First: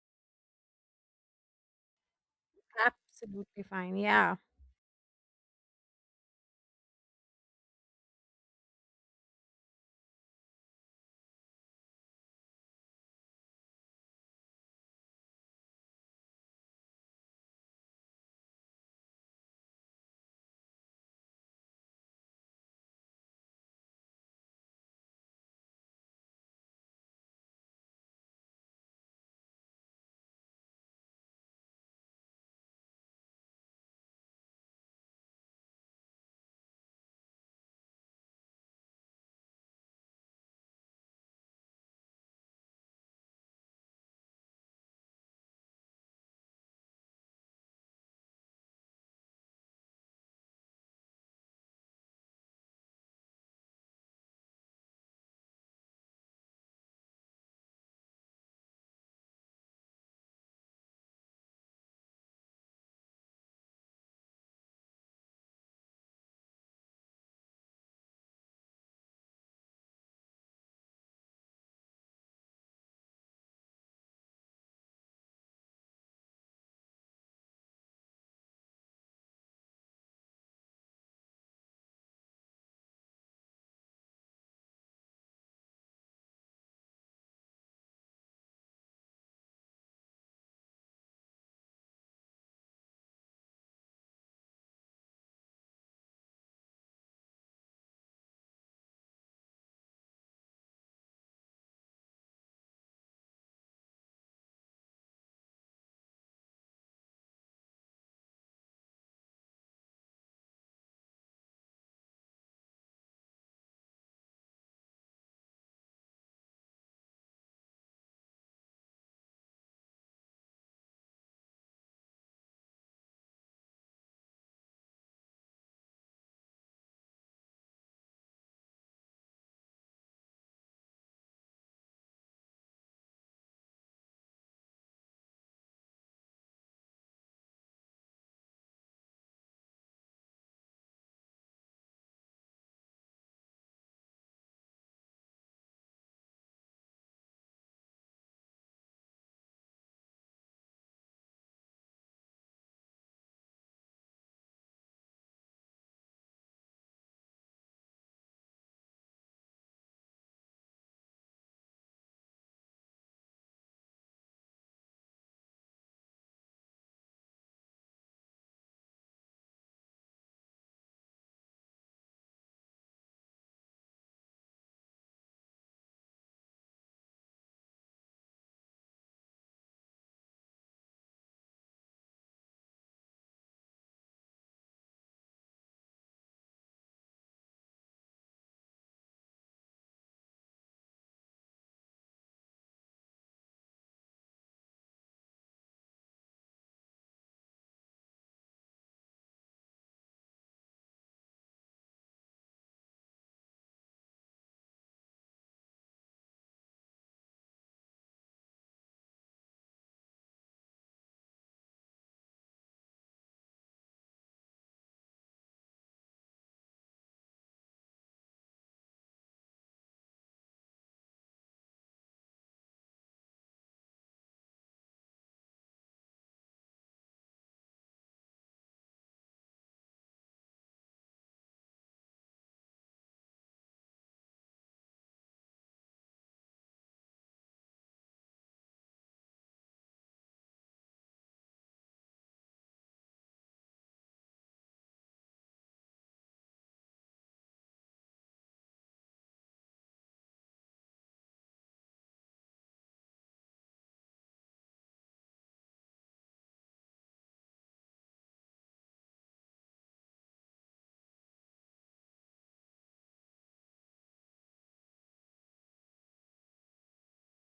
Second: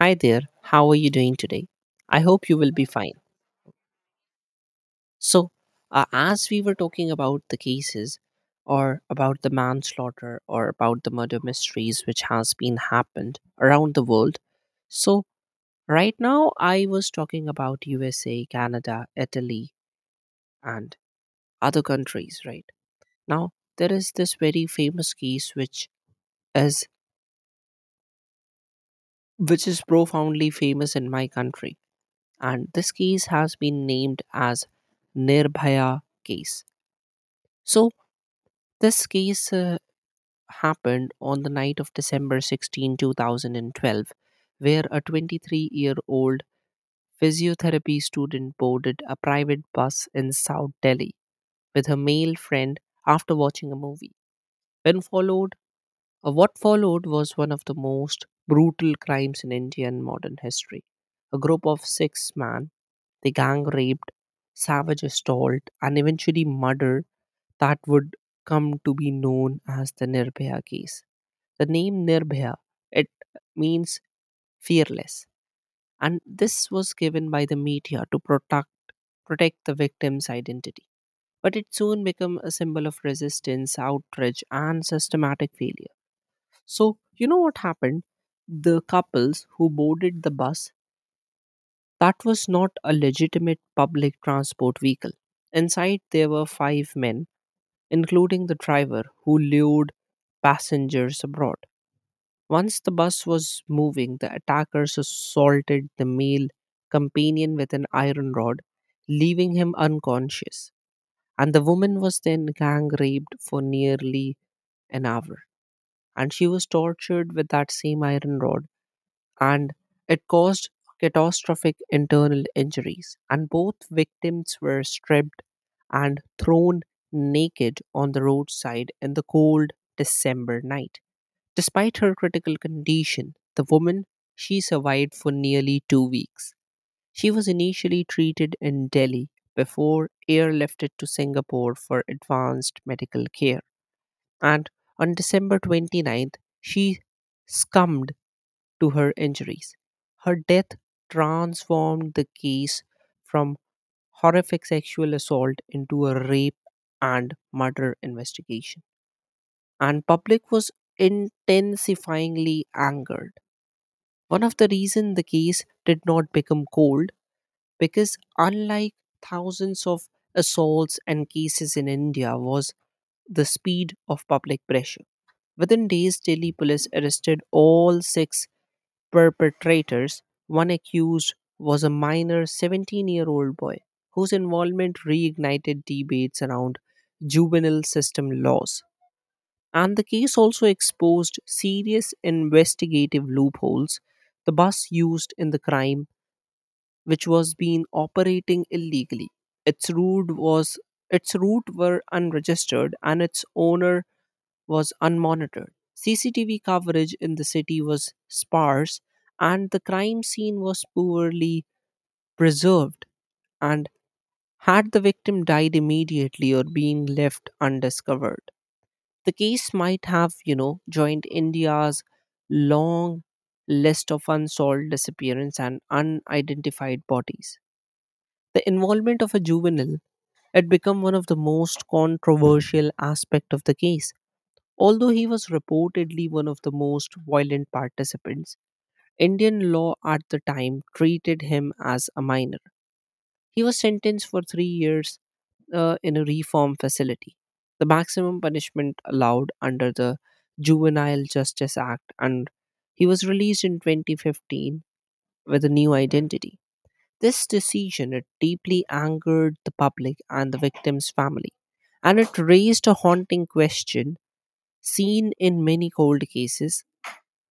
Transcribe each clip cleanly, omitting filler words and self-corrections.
Hi there, how are you doing today? I hope you will be fine. Absolutely fine. Yeah. So, as we were talking about the cases, or about the manslaughter, or about the murder mysteries which has been happened around the world. So, right now I was talking about USA, Canada, Italy and other countries, right? Now, there is this very famous case which is is profoundly famous in my country, and this case has been named as Nirbhaya case. So this case happened on the night of December 16, 2012, where a 23-year-old physiotherapy student boarded a private bus in South Delhi with her male friend after watching a movie. When followed What followed was one of the most brutal crimes in Indian modern history. A group of six men, the gang raped, savage assault, and eventually murder that would come to be known as the Nirbhaya case. The name Nirbhaya, it means fearless, and this was given by the media to protect the victim's identity. But it soon became a symbol of resistance, outrage, and systematic failure. So, you know what happened? The couples who boarded the bus, that was not a legitimate public transport vehicle. Inside, there were five men, including the driver, who lured passengers abroad. Once the bus was moving, the attackers assaulted the male companion with an iron rod, leaving him unconscious. And the woman was then gang raped for nearly an hour. And she was tortured with that same iron rod, and it caused catastrophic internal injuries. And both victims were stripped and thrown naked on the roadside in the cold December night. Despite her critical condition, the woman she survived for nearly 2 weeks. She was initially treated in Delhi before airlifted to Singapore for advanced medical care. And on December twenty-ninth, she succumbed to her injuries. Her death transformed the case from horrific sexual assault into a rape and murder investigation. And public was intensifyingly angered. One of the reason the case did not become cold because unlike thousands of assaults and cases in India was the speed of public pressure. Within days, Delhi police arrested all six perpetrators. One accused was a minor 17-year-old boy whose involvement reignited debates around juvenile system laws. And the case also exposed serious investigative loopholes. The bus used in the crime, which was being operating illegally. Its route was its route were unregistered and its owner was unmonitored. CCTV coverage in the city was sparse, and the crime scene was poorly preserved. And had the victim died immediately or been left undiscovered, the case might have, joined India's long list of unsolved disappearances and unidentified bodies. The involvement of a juvenile had become one of the most controversial aspects of the case. Although he was reportedly one of the most violent participants, Indian law at the time treated him as a minor. He was sentenced for 3 years in a reform facility. The maximum punishment allowed under the Juvenile Justice Act, and he was released in 2015 with a new identity. This decision it deeply angered the public and the victim's family, and it raised a haunting question seen in many cold cases,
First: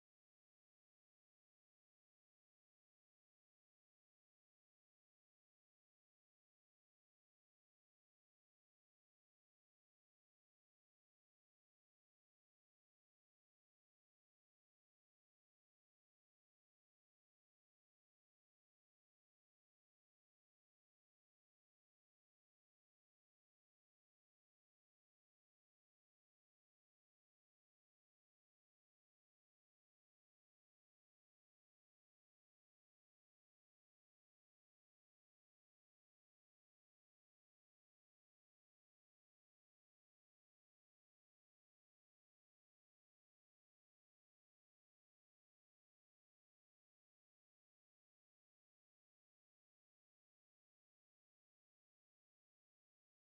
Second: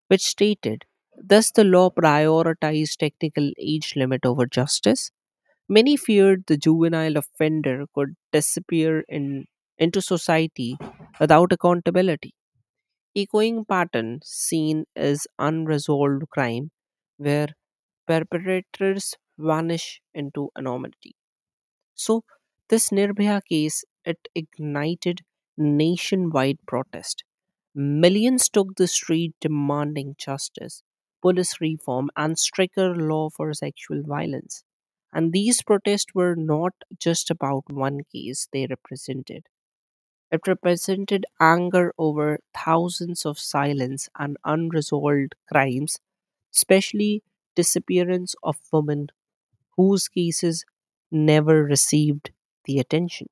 which stated, thus the law prioritized technical age limit over justice. Many feared the juvenile offender could disappear in, into society without accountability. Echoing pattern seen is unresolved crime where perpetrators vanish into anonymity. So, this Nirbhaya case it ignited nationwide protest. Millions took the street demanding justice, police reform, and stricter law for sexual violence. And these protests were not just about one case they represented. It represented anger over thousands of silence and unresolved crimes, especially disappearance of women whose cases never received the attention.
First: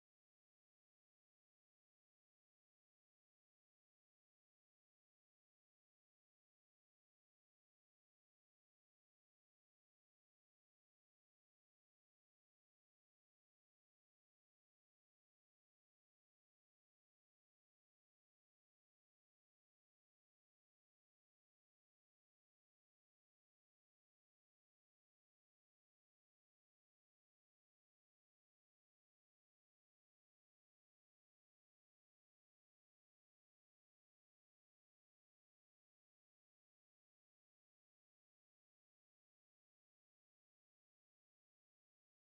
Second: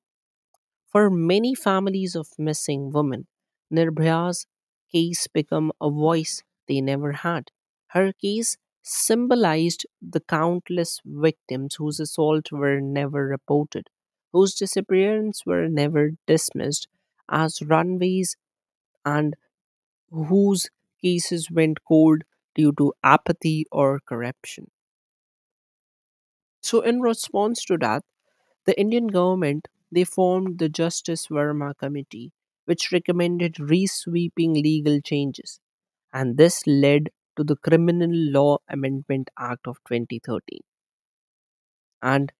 For many families of missing women, Nirbhaya's case became a voice they never had. Her case symbolized the countless victims whose assault were never reported, whose disappearance were never dismissed as runaways, and whose cases went cold due to apathy or corruption. So, in response to that, the Indian government they formed the Justice Verma Committee, which recommended resweeping legal changes, and this led to the Criminal Law Amendment Act of 2013, and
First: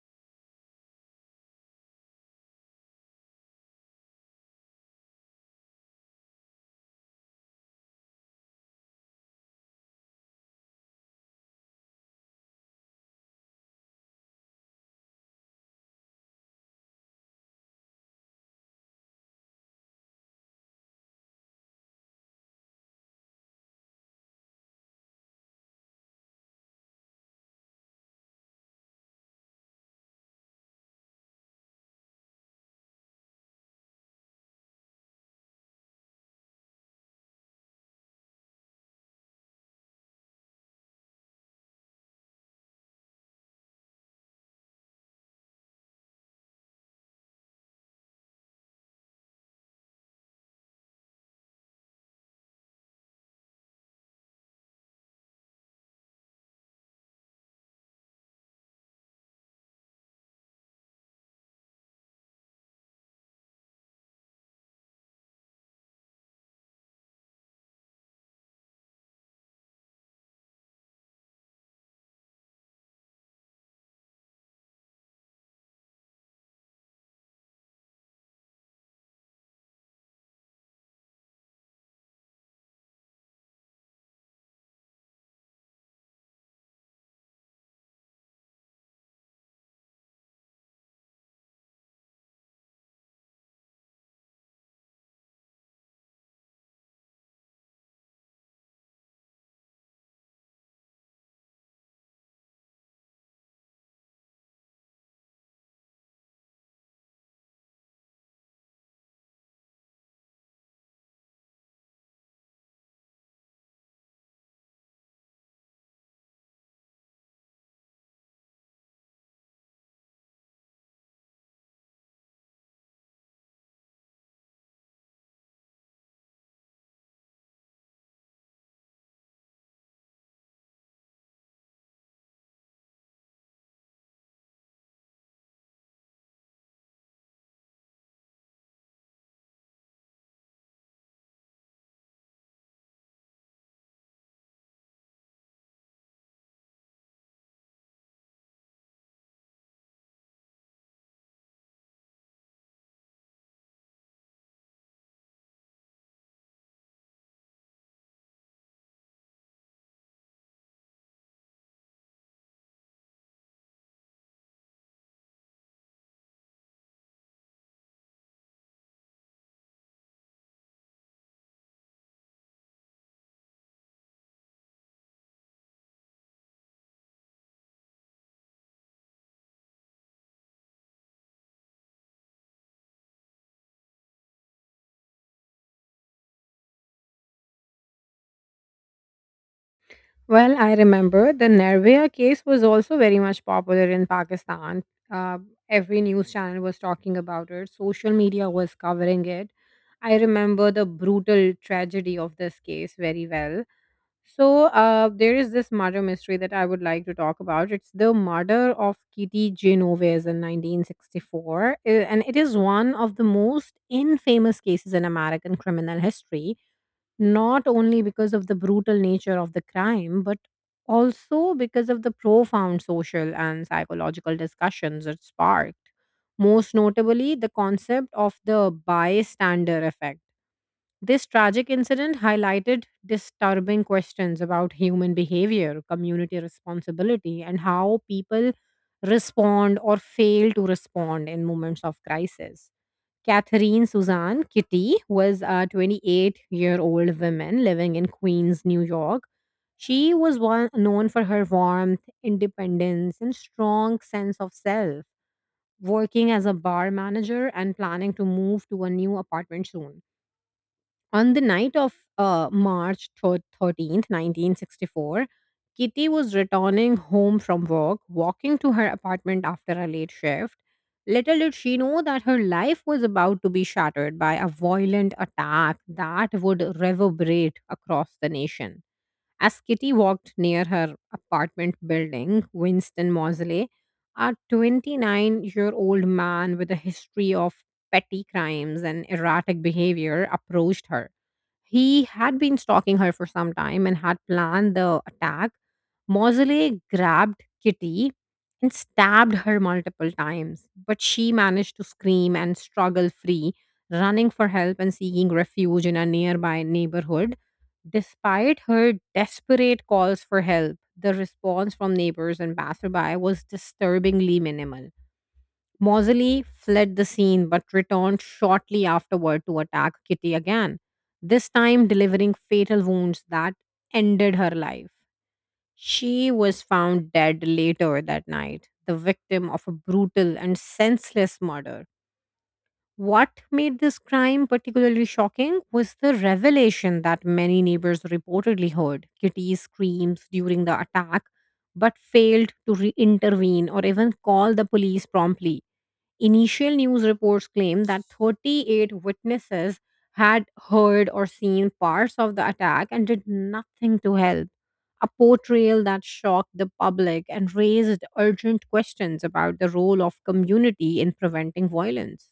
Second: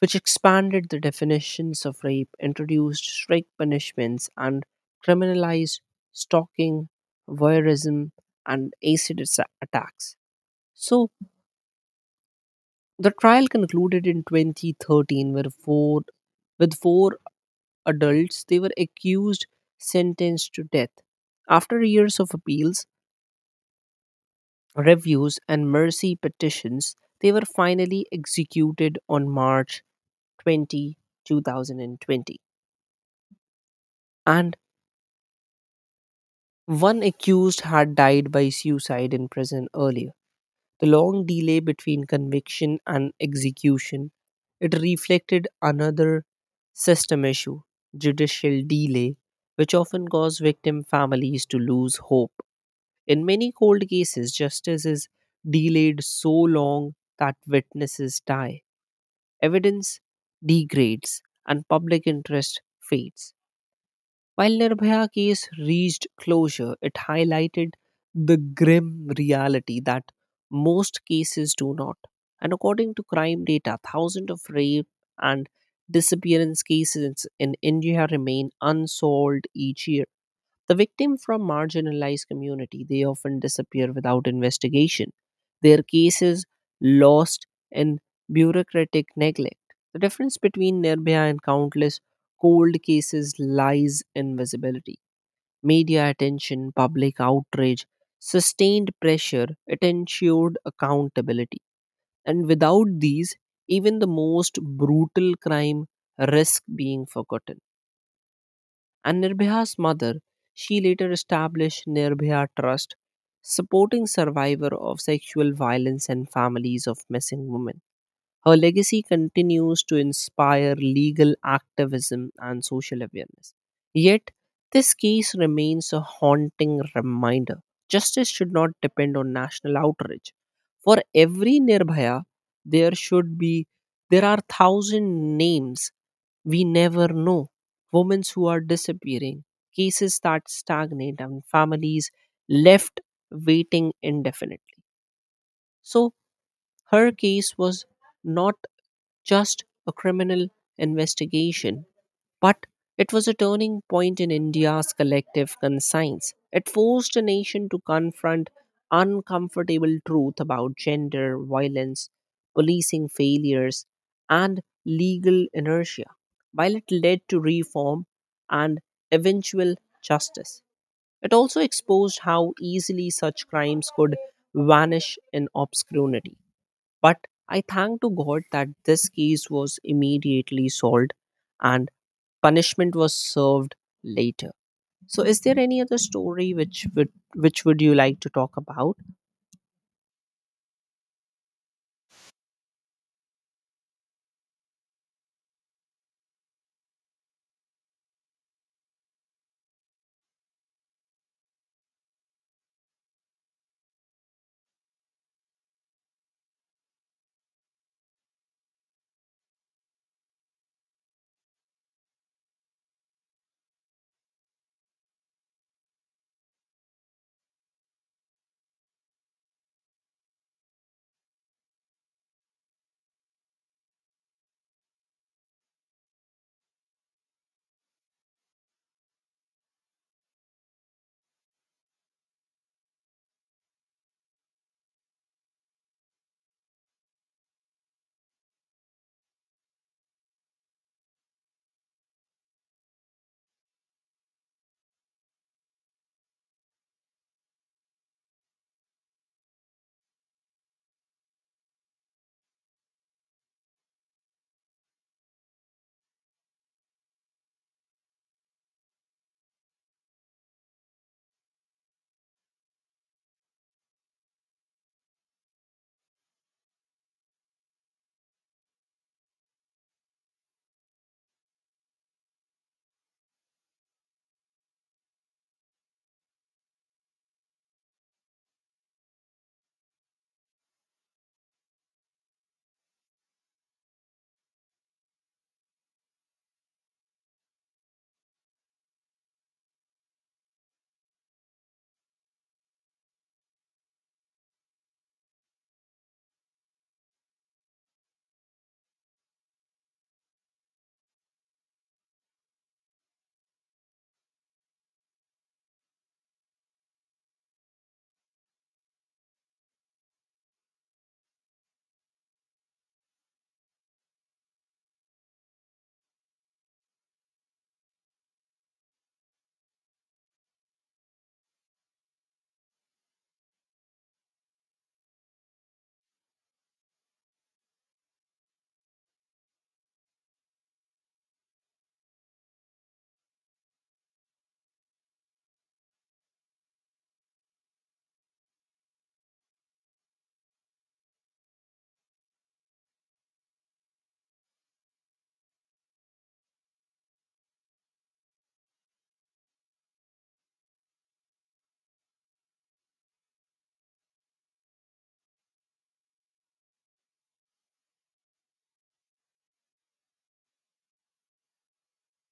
which expanded the definitions of rape, introduced strict punishments, and criminalized stalking, voyeurism, and acid attacks. So the trial concluded in 2013 with four adults, they were accused, sentenced to death. After years of appeals, reviews, and mercy petitions, they were finally executed on March 20th, 2020. And one accused had died by suicide in prison earlier. The long delay between conviction and execution, it reflected another system issue, judicial delay, which often caused victim families to lose hope. In many cold cases, justice is delayed so long that witnesses die, evidence degrades, and public interest fades. While Nirbhaya case reached closure, it highlighted the grim reality that most cases do not. And according to crime data, thousands of rape and disappearance cases in India remain unsolved each year. The victim from marginalized community, they often disappear without investigation. Their cases lost in bureaucratic neglect. The difference between Nirbhaya and countless cold cases lies in visibility. Media attention, public outrage, sustained pressure, it ensured accountability. And without these, even the most brutal crime risk being forgotten. And Nirbhaya's mother, she later established Nirbhaya Trust, supporting survivors of sexual violence and families of missing women. Her legacy continues to inspire legal activism and social awareness. Yet, this case remains a haunting reminder. Justice should not depend on national outrage. For every Nirbhaya, there should be there are thousand names we never know. Women who are disappearing, cases that stagnate, and families left waiting indefinitely. So her case was not just a criminal investigation, but it was a turning point in India's collective conscience. It forced a nation to confront uncomfortable truth about gender, violence, policing failures, and legal inertia. While it led to reform and eventual justice, it also exposed how easily such crimes could vanish in obscurity. But I thank to God that this case was immediately solved and punishment was served later. So is there any other story which would you like to talk about? Well, I remember the Nervia case was also very much popular in Pakistan. Uh, every news channel was talking about it, social media was covering it. I remember the brutal tragedy of this case very well. So, there is this murder mystery that I would like to talk about. It's the murder of Kitty Genovese in 1964, and it is one of the most infamous cases in American criminal history, not only because of the brutal nature of the crime, but also because of the profound social and psychological discussions it sparked. Most notably, the concept of the bystander effect. This tragic incident highlighted disturbing questions about human behavior, community responsibility, and how people respond or fail to respond in moments of crisis. Catherine Suzanne Kitty was a 28-year-old year old woman living in Queens, New York. She was one, known for her warmth, independence, and strong sense of self, working as a bar manager and planning to move to a new apartment soon. On the night of 13th, 1964, Kitty was returning home from work, walking to her apartment after a late shift. Little did she know that her life was about to be shattered by a violent attack that would reverberate across the nation. As Kitty walked near her apartment building, Winston Mosley, a 29-year-old year old man with a history of petty crimes and erratic behavior, approached her. He had been stalking her for some time and had planned the attack. Mosley grabbed Kitty and stabbed her multiple times, but she managed to scream and struggle free, running for help and seeking refuge in a nearby neighborhood. Despite her desperate calls for help, the response from neighbors and passerby was disturbingly minimal. Mosley fled the scene but returned shortly afterward to attack Kitty again, this time delivering fatal wounds that ended her life. She was found dead later that night, the victim of a brutal and senseless murder. What made this crime particularly shocking was the revelation that many neighbors reportedly heard Kitty's screams during the attack but failed to intervene or even call the police promptly. Initial news reports claim that 38 witnesses had heard or seen parts of the attack and did nothing to help, a portrayal that shocked the public and raised urgent questions about the role of community in preventing violence.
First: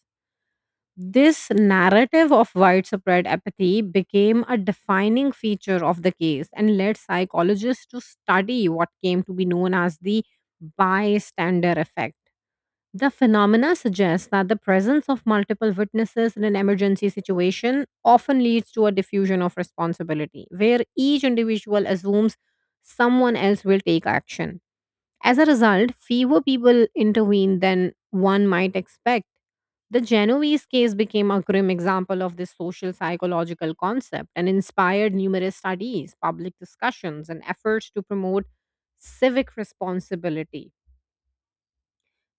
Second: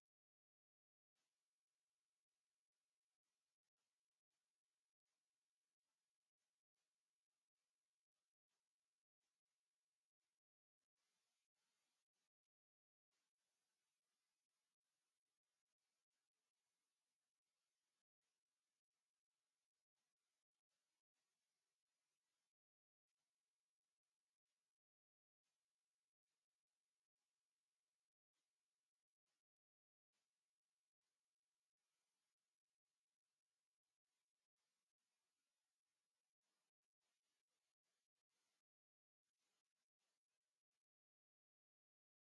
This narrative of widespread apathy became a defining feature of the case and led psychologists to study what came to be known as the bystander effect. The phenomena suggests that the presence of multiple witnesses in an emergency situation often leads to a diffusion of responsibility, where each individual assumes someone else will take action. As a result, fewer people intervene than one might expect. The Genovese case became a grim example of this social psychological concept and inspired numerous studies, public discussions, and efforts to promote civic responsibility.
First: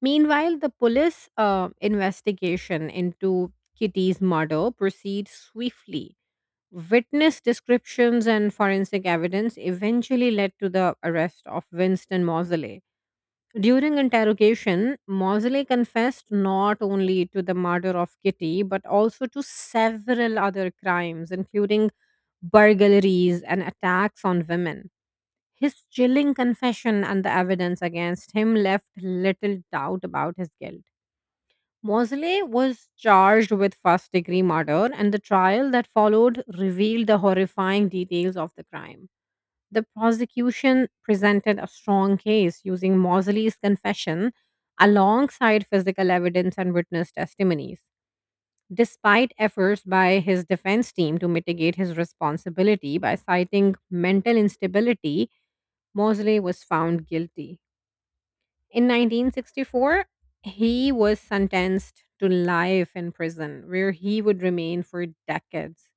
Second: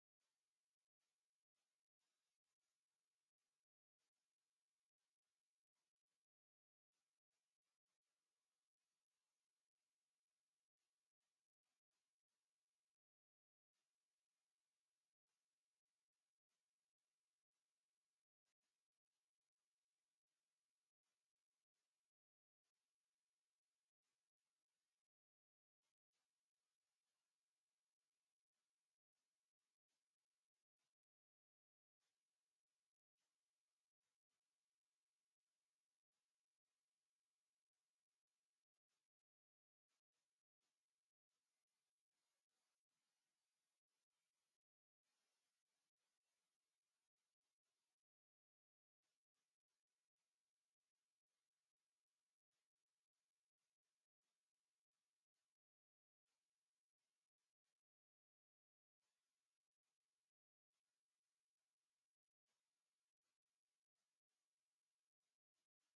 Meanwhile, the police investigation into Kitty's murder proceeds swiftly. Witness descriptions and forensic evidence eventually led to the arrest of Winston Mosley. During interrogation, Mosley confessed not only to the murder of Kitty but also to several other crimes, including burglaries and attacks on women. His chilling confession and the evidence against him left little doubt about his guilt. Mosley was charged with first degree murder, and the trial that followed revealed the horrifying details of the crime. The prosecution presented a strong case using Mosley's confession alongside physical evidence and witness testimonies. Despite efforts by his defense team to mitigate his responsibility by citing mental instability, Mosley was found guilty. In 1964, he was sentenced to life in prison, where he would remain for decades.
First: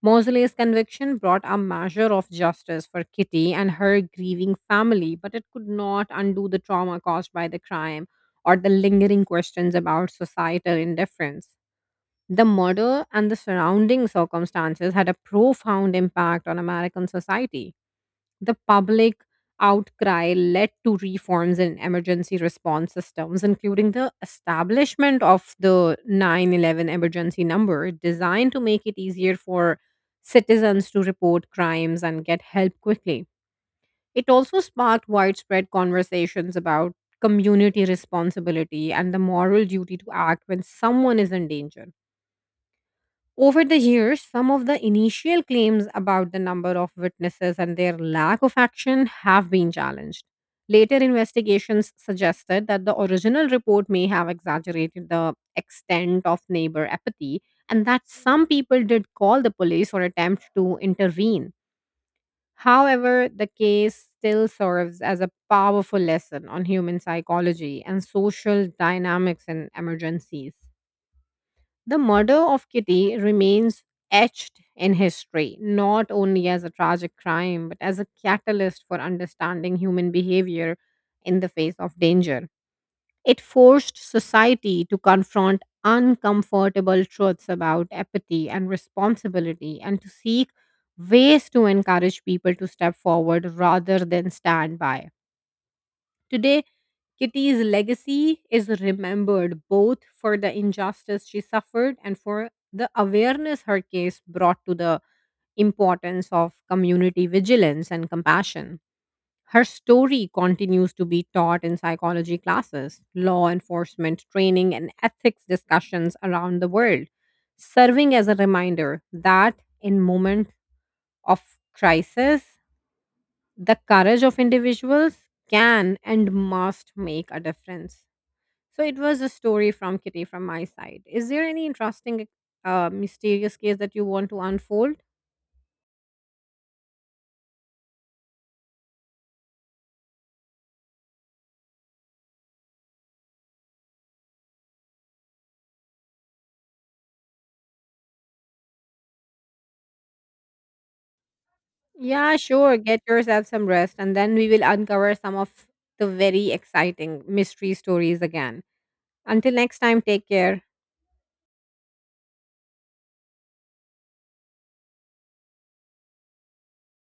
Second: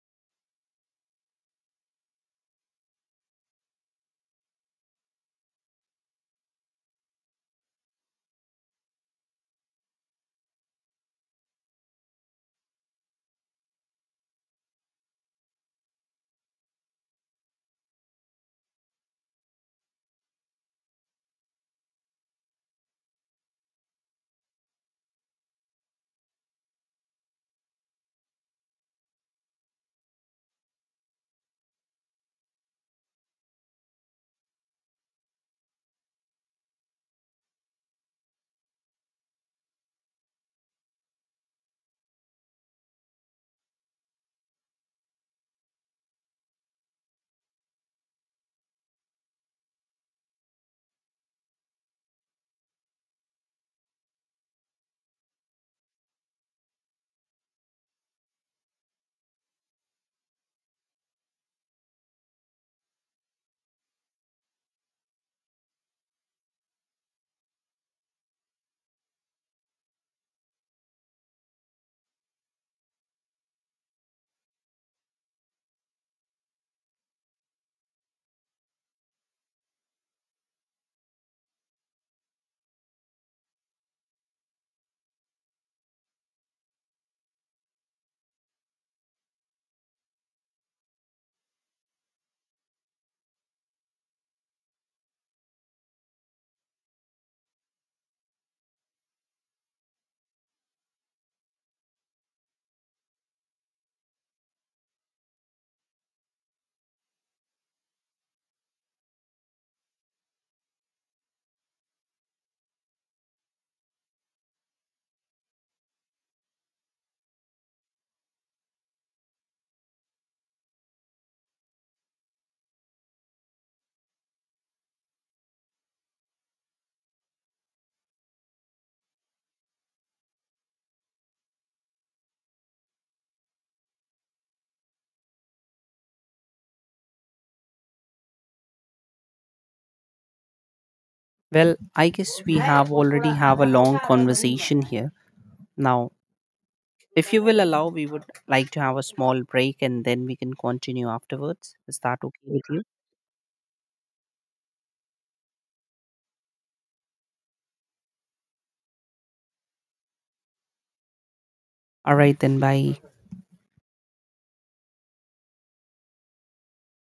Mosley's conviction brought a measure of justice for Kitty and her grieving family, but it could not undo the trauma caused by the crime or the lingering questions about societal indifference. The murder and the surrounding circumstances had a profound impact on American society. The public outcry led to reforms in emergency response systems, including the establishment of the 911 emergency number, designed to make it easier for citizens to report crimes and get help quickly. It also sparked widespread conversations about community responsibility and the moral duty to act when someone is in danger. Over the years, some of the initial claims about the number of witnesses and their lack of action have been challenged. Later investigations suggested that the original report may have exaggerated the extent of neighbor apathy and that some people did call the police or attempt to intervene. However, the case still serves as a powerful lesson on human psychology and social dynamics in emergencies. The murder of Kitty remains etched in history, not only as a tragic crime, but as a catalyst for understanding human behavior in the face of danger. It forced society to confront uncomfortable truths about apathy and responsibility and to seek ways to encourage people to step forward rather than stand by. Today, Kitty's legacy is remembered both for the injustice she suffered and for the awareness her case brought to the importance of community vigilance and compassion. Her story continues to be taught in psychology classes, law enforcement training, and ethics discussions around the world, serving as a reminder that in moments of crisis, the courage of individuals can and must make a difference. So it was a story from Kitty from my side. Is there any interesting, mysterious case that you want to unfold? Well, I guess we have already have a long conversation here. Now, if you will allow, we would like to have a small break and then we can continue afterwards. Is that Yeah, okay with sure. you? Get yourself some rest, and then we will uncover some of the very exciting mystery stories again. Until next time, take care. All right then bye.